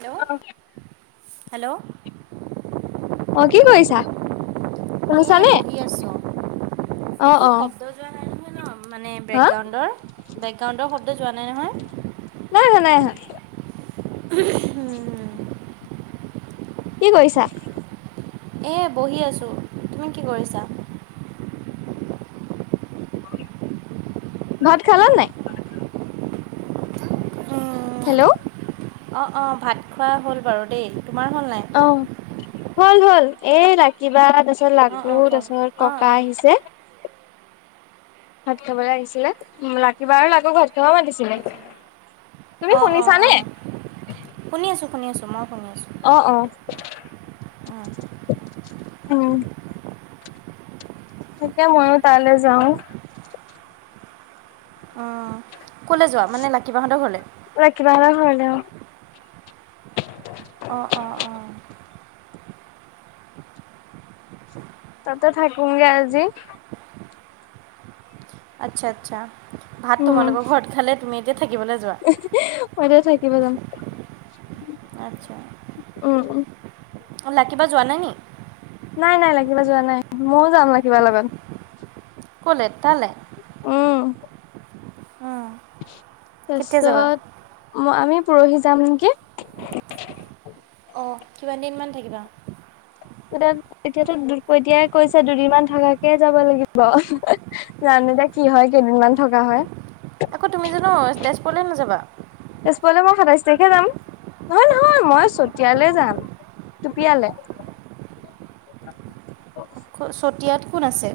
Hello [unintelligible] hello. অঁ', কি কৰিছা? এনেই শুনিছানে বহি আছো। অ একো অ শব্দ শব্দ যোৱা নাই নহয় ন' মানে হা বেকগ্ৰাউণ্ডৰ, বেকগ্ৰাউণ্ডৰ শব্দ যোৱা নাই নহয়? নাই অহা, নাই অহা। উম। কি কৰিছা? এ' বহি আছোঁ। তুমি কি কৰিছা? ভাত খালা নে নাই? অঁহ', হেল্ল' -অঁহ ভাত খোৱা হ'ল বাৰু দেই। তোমাৰ হ'ল নে নাই? অহ। হ'ল, হ'ল। এ' ৰাখি বা তাৰপিছত অঁ লাডু অঁ ক তাৰপিছত অঁ ককা অঁ আহিছে। ভাত খাবলৈ আহিছিলে। ৰাখিবা, লাডু ভাত খাব মাতিছিলে। তুমি অঁহ', -অঁহ', শুনিছানে -অঁহ', - শুনি আছোঁ, শুনি আছোঁ, মই শুনি আছোঁ। অ অ উম। উম এতিয়া মইও তালৈ যাওঁ। উমঁ। কলে যোৱা? মানে ৰাখি বা হঁতৰ ঘৰলে। ৰাখিবা ঘৰলে। অঁহ', -অঁহ', -অঁ', -। তা'তে থাকিম গে আজি। আচ্ছা-আচ্ছা। ভাত উম তোমালোকৰ ঘৰত খালে, তুমি এতিয়া থাকিবলৈ যোৱা। মইতো থাকিব যাম। আচ্ছা। উম-উম। লাকি বা যোৱা নাই নি? নাই-নাই। লাকি বা যোৱা নাই, মইও যাম লাকি বা লগত। ক'লে? তালে। উমঁ। কেতিয়া যাবা তাৰপিছত আমি পৰহি যাম নেকি। অঁ কিমান দিন মান থাকিবা? এতিয়া, এতিয়াটো কৈছে দুদিনমান থকাকে যাব লাগিব। জানো এতিয়া কি হয়, কেইদিনমান থকা হয়। আকৌ তুমি জানো তেজপুৰলৈ নাযাবা? তেজপুৰলৈ মই সাতাইশ তাৰিখে যাম, নহয়-নহয় মই চতিয়ালে যাম। কেতিয়ালে? চতিয়াত কোন আছে?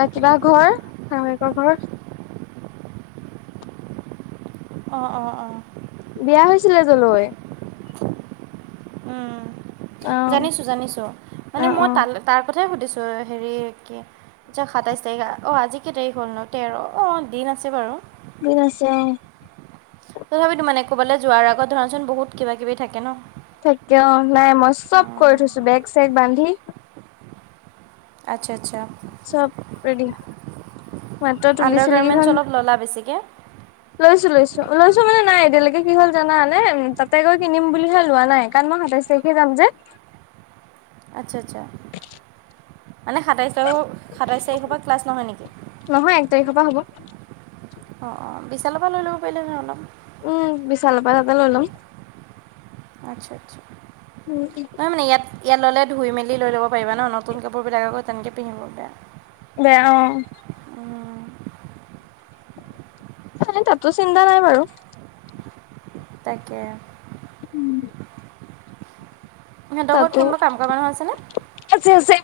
নাকি বা ঘৰ, শাহয়েকৰ ঘৰ। অহ', -অহ', -অহ', -। বিয়া হৈছিলে তালৈ। অ জানিছোঁ-জানিছোঁ। মানে অ মই অ তালে- তাৰ কথাই সুধিছো হেৰি কি আচ্ছা সাতাইছ তাৰিখ অ', আজি কেই তাৰিখ হ'ল ন তেৰ অ', দিন আছে বাৰু। দিন আছে। তথাপি তো মানে ক'বালে যোৱাৰ আগত ধৰাচোন বহুত কিবা-কিবি থাকে ন। থাকে অ', নাই মই চব কৰি থৈছোঁ বেগ চেগ বান্ধি আচ্ছা, আচ্ছা। চব ৰেডি মাত্ৰ তুলি আণ্ডাৰ চিলি গাৰ্মেণ্টছ কিখন অলপ ল'লা বেছিকৈ লৈছোঁ, লৈছোঁ, লৈছোঁ মানে নাই এতিয়ালৈকে কি হ'ল জানে তাতে গৈ কিনিম বুলিহে লোৱা নাই কাৰণ মই সাতাইশ [unintelligible] যাম যে আচ্ছা, আচ্ছা মানে সাতাইছ তাৰিখৰ সাতাইছ তাৰিখৰ পৰা ক্লাছ নহয় নেকি। নহয় এক তাৰিখৰ পৰা হ'ব। অ', অ', বিশালৰ পৰা লৈ ল'ব পাৰিলে নহয় অলপ। উম বিশালৰপ পৰা তাতে লৈ ল'ম। আচ্ছা, আচ্ছা। উম, উম। নহ মান ইয়াত ইয়াত ল'লে ধুই মেল লৈ ল'ব পাৰা নতুন কাপোৰবিলাক আকৌ তেনেকৈ পিন্ধিব পাৰে। দেয়া অ'। খালি তাতো চিন্তা নাই বাৰু। তাকে। উম। সিহঁতৰ ঘৰত তাতো কোনোবা কাম মানুহ আছেনে? আছে, আছে।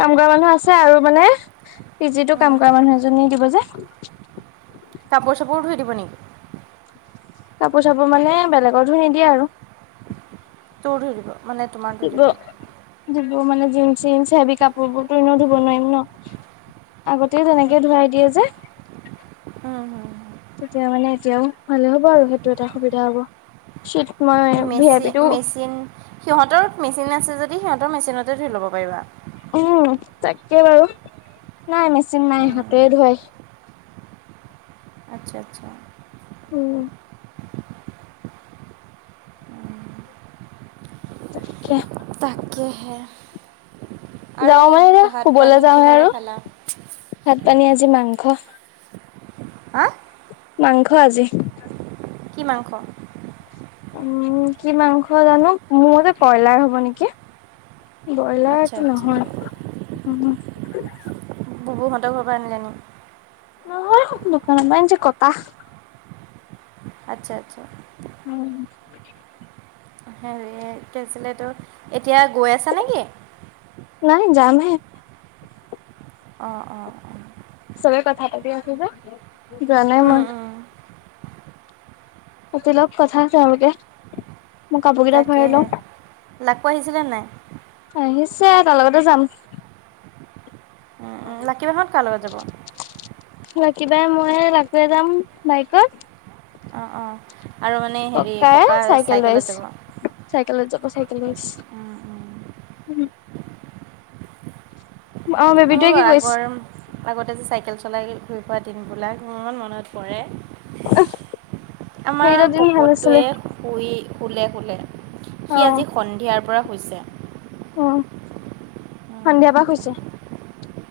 কাম কৰা মানুহ আছে আৰু মানে পি জিটো কাম কৰা মানুহ এজনী দিব যে। কাপোৰ চাপোৰো ধূই দিব নেকি। কাপোৰ চাপোৰ মানে বেলেগৰ ধূই নিদিয়ে আৰু। তোৰ ধূই দিব মানে তোমাৰ ধৈ দিব। ধূব মানে জিন্স জিন্স হেভি কাপোৰ বোৰতো এনেও ধূব নোৱাৰম ন। আগতেও তেনেকে ধৰাই দিয়ে যে উম, উম। তেতিয়া মানে এতিয়াও ভালে হ'ব আৰু সেইটো এটা সুবিধা হ'ব। শীত মই ভি আই মেচিন পিটো মেচিন সিহঁতৰ মেচিন আছে যদি সিহঁতৰ মেচিনতে ধূই ল'ব পাৰিবা। উম, তাকে বাৰু নাই মেচিন নাই হাতেৰে ধোৱে। আচ্ছা, আচ্ছা। উম। তাকে। তাকেহে যাওঁ আৰু মানে এতিয়া ভাত শুবলৈ পানী যাওঁহে কিহেৰে আৰু খালা? ভাত পানী আজি মাংস। হা মাংস আজি। কি মাংস? উম কি মাংস জানো মোৰ মতে কইব্ৰইলাৰ হ'ব নেকি। ব্ৰইলাৰ আচ্ছা টো আচ্ছা নহয় উম। ববুহঁতৰ পৰা আনিলে আনিম। নহয় দোকানৰ পৰা যে কটা আচ্ছা আচ্ছা। উম হেৰি কি আছিলে তোৰ এতিয়া গৈ আছে নেকি? নাই যামহে। অ অ অ। চবে কথা-পাতি আছে যে অঁ হোটেলত কথা তেওলোকে তাকেহে। লাগ পা আহিছিলে নাই? আহিছে তাৰ লগতে যাম। লাকি বাঁহত কাৰ লগত যাব? লাকিবাই-ময়ে ৰাতে যাম বাইকত। অ অ, আৰু মানে- হেৰি ককা এ চাইকেল চাইকেলত যাব লইছ- চাইকেলত যাব চাইকেলচ। উম অ বেবীটোৱে মোৰো কি কৰিছে? আগৰ আগতে যে চাইকেল চলাই ঘূৰি ফুৱা দিনবিলাক ইমান মনত পৰে আমাৰ সেইকেইটা দিন ভাল আছিলে। পপতটোৱে শুই শুলে-শুলে। অ সি আজি সন্ধিয়াৰ পৰা শুইছে। অ, সন্ধিয়া পৰা শোইছে।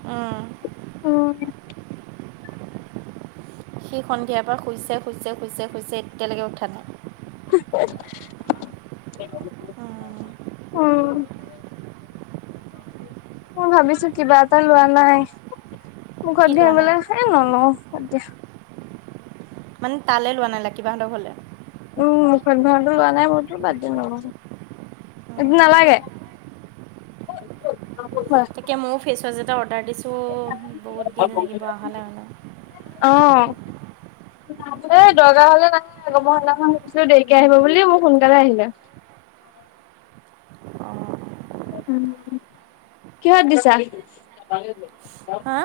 অঁ উম সি সন্ধিয়াৰ পৰা শুইছে-শুইছে-শুইছে-শুইছে এতিয়ালৈকে উঠা নাই। অঁ মই ভাবিছো কিবা এটা লোৱা নাই। মুখত কি লোৱা নাই ঘহিবলে, এ নলও বাদ দিয়া। মান তালে লোৱা নাই লাকি-বা'হঁত ঘলে। উম্ মুখত ঘহাটো লৱা নাই মোৰতো বাদ দিম। এইটো নালাগে? হ কিয়া ময়ো ফেচৱাছ এটা অৰ্ডাৰ দিছোঁ। বহুত দিন লাগিব অহালৈ মানে অ' ন দৰকাৰ হলে নাহে মই সেনাখন সুধছিলো দেৰিকে আহিব বুলি মোক সোনকালে আহিলে। উম উ কিহত দিছা? হা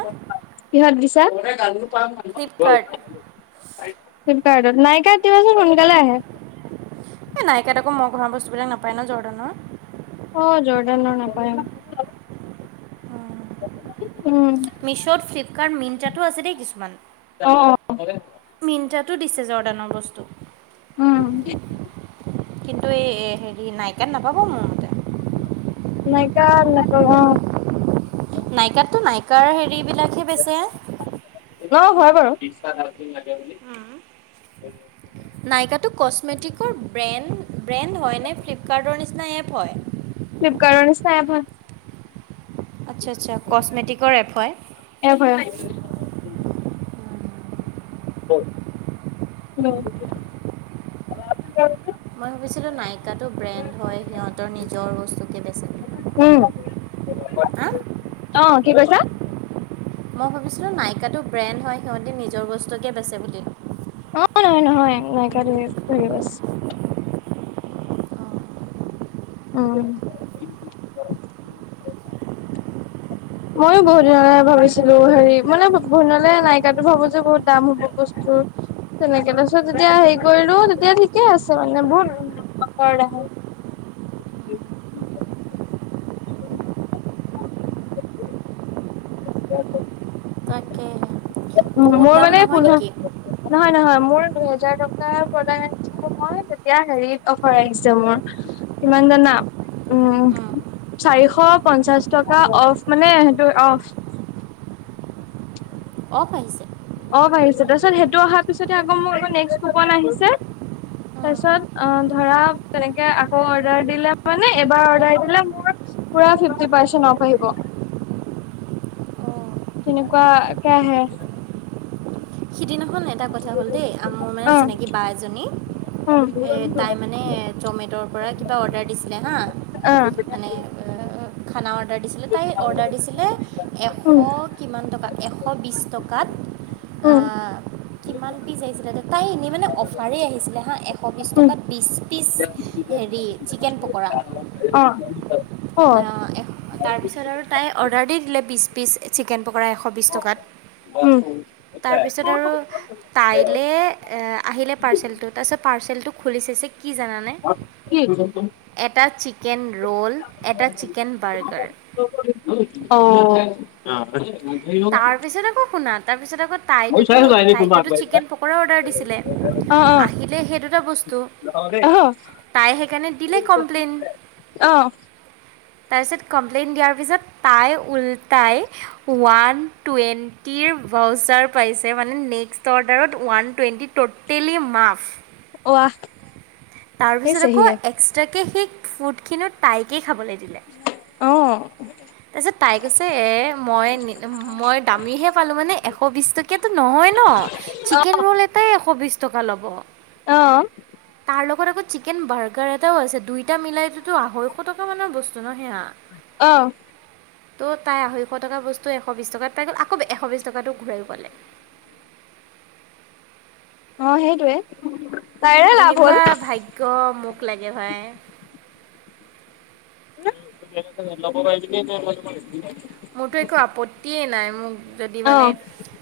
কিহত দিছা? ফ্লিপকাৰ্ট ফ্লিপকাৰ্টত, নাইকাট দিবাচোন সোনকালে আহে। এ নাইকাট আকৌ মই ঘহা বস্তু বিলাক নাপায় ন জৰ্দানৰ। অ' জৰদানৰ নাপায়। উম মিছ্ব'ত, ফ্লিপকাৰ্ট, মিন্ত্ৰাটো আছে দেই কিছুমান। অ', অ', মিন্ত্ৰাটো দিছে জৰ্ডানৰ বস্তু। উম কিন্তু এই হেৰি নাইকাত নাপাব ম নাইকাট নাপাবা অঁ। নাইকাটতো নাইকাৰ হেৰি বিলাকহে বেচে। হ হয় বাৰু। নাইকাটো কচমেটিকৰ ব্ৰেণ্ড, ব্ৰেণ্ড হয় নে ফ্লিপকাৰ্টৰ নিচিনা এপ হয়? ফ্লিপকাৰ্টৰ নিচিনা এপ হয়। আচ্ছা আচ্ছা কচমেটিকৰ এপ হয়। এপ হয় [unintelligible] ওম, হুম মই ভাবিছিলোঁ নাইকাটো ব্রেণ্ড হয়, সিহঁতৰ নিজৰ বস্তুকে বেচি উম। হা? অঁ কি কৈছা? মই ভাবিছিলোঁ নাইকাটো ব্ৰেণ্ড হয় সিহঁতি নিজৰ বস্তুকে বেছে বুলি। অঁ, নহয় নহয় নাইকা‌ তুমি কৰি বছ অঁ [unintelligible] [inaudible] ময়ো বহু দিনলে ভাবিছিলো হেৰি মানে বহুত দিনলে নাইকাটো ভাবো যে বহুত দাম হ'ব। বস্তু তেনেকে তাছত যেতিয়া হেৰি কৰিলো তেতিয়া ঠিকে আছে মানে, বহুত অপাৰ দেখাইছে। ব ম মহ আ [inaudible] তাকে অ [unintelligible] বহুত মই দাম মানে নহয় পোন্ধৰ নেকি নহয় নহয়। মোৰ দুইহেজাৰ টকা প্ৰদাক আ মই তেতিয়া হেৰিত অফাৰ আহিছে মোৰ। কিমান জানা? উম, চাৰিশ পঞ্চাশ টকা অ'ফ মানে সেইটো অ'ফ। অ'ফ আহিছে। অঁ, বাঢিছে তাৰপিছত সেইটো অহাৰ পিছতে আকৌ মোক নেক্স কোপন আহিছে। তাৰ অঁ পিছত অঁ, ধৰা তেনেকে আকৌ অৰ্ডাৰ দিলে মানে এবাৰ অৰ্ডাৰ দিলে মোৰ পোৰা ফিফটি পাৰ্চেন্ট অ'ফ আহিব। তেনেকুৱা কে আহে। এদিনাখন এটা কথা হ'ল দেই, আ মোৰ মানে অ চিনাকি বা এজনী উম এ তাই মানে জমেটৰ পৰা কিবা অৰ্ডাৰ দিছিলে হা। অ মানে এ খানা অৰ্ডাৰ দিছিলে, তাই অৰ্ডাৰ দিছিলে এশ উম কিমান টকা, এশ বিছ টকাত উম। কিমান পিচ আহিছিলে? তাই এনেই মানে অফাৰেই আহিছিলে হাঁ এশ বিছ উম টকাত বিছ পিচ হেৰি চিকেন প'কৰা। অঁ। অঁ, তাৰপিছত আৰু তাই অৰ্ডাৰ দি দিলে বিচ পিচ চিকেন পকৰা এশ বিশ টকাত। উম। তাৰপিছত আৰু তাইলে আহিলে পাৰ্চেলটো। তাৰপিছত পাৰ্চেলটো খুলি চাইছে কি জানানে? কি এটা চিকেন ৰোল, এটা চিকেন বাৰ্গাৰ। অঁ পিছত আকৌ শুনা। তাৰপিছত আকৌ তাইটোতো তাইকটোত চিকেন পকৰা অৰ্ডাৰ দিছিলে। অ আহিলে সেই দুটা বস্তু। অ আহ তাই সেইকাৰণে দিলে কমপ্লেন। অঁ। তাৰপিছত কমপ্লেইনট দিয়াৰ পিছত, তাই উল্টাই ওৱান টুৱেণ্টিৰ ভাউচাৰ পাইছে, মানে নেক্সট অৰ্ডাৰত ওৱান টুৱেণ্টি ট'টেলি মাফ। ওৱাহ। তাৰ পিছত আকৌ এক্সট্ৰাকে সেই ফুড খিনি তাইকে খাবলে দিলে। [unintelligible] অ। তাৰপিছত তাই কৈছে এ মই মই দামীহে পালো মানে এশ বিশ টকা- কিয়াটো নহয় ন চিকেন ৰোল এটাই এশ বিশ টকা ল'ব। অ তাৰ লগত আকৌ চিক চিকেন বাৰ্গাৰ এটাও আছে দুইটা মিলাইটোতো আঢৈশ টকা মানৰ বস্তু ন সেয়া। অ। ত' তাই আঢৈশ টকা বস্তু এশ বিশ টকাত পাই গ'ল আকৌ এশ বিশছ টকাটো ঘূৰাইও পালে। অঁ' সেইটোৱেই। এনেকুৱা ভাগ্য মোক লাগে ভাই। [unintelligible] মোৰতো একো আপত্তিয়ে নাই, মোক যদি অ', মানে-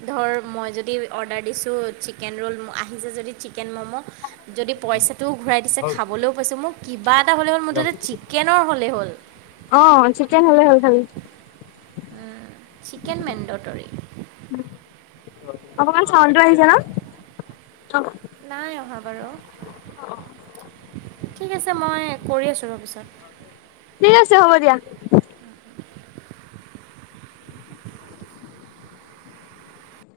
ধৰ মই যদি অৰ্ডাৰ দিছোঁ চিকেন ৰোল আহিছে যদি চিকেন ম'ম'- যদি পইচাটোও ঘূৰাই দিছে খাবলৈও পাইছোঁ, মোৰ কিবা এটা হ'লে হ'ল মুঠতে চিকেনৰ হ'লেই হ'ল। অঁ, চিকেন হ'লে হ'ল খালি। উম চিকেন মেন্দতৰি। অকমান চাউণ্ডটো আহিছে ন'? অ'। নাই অহা বাৰু। ঠিক আছে মই কৰি আছোঁ ৰ' পিছত। ঠিক আছে হ'ব দিয়া।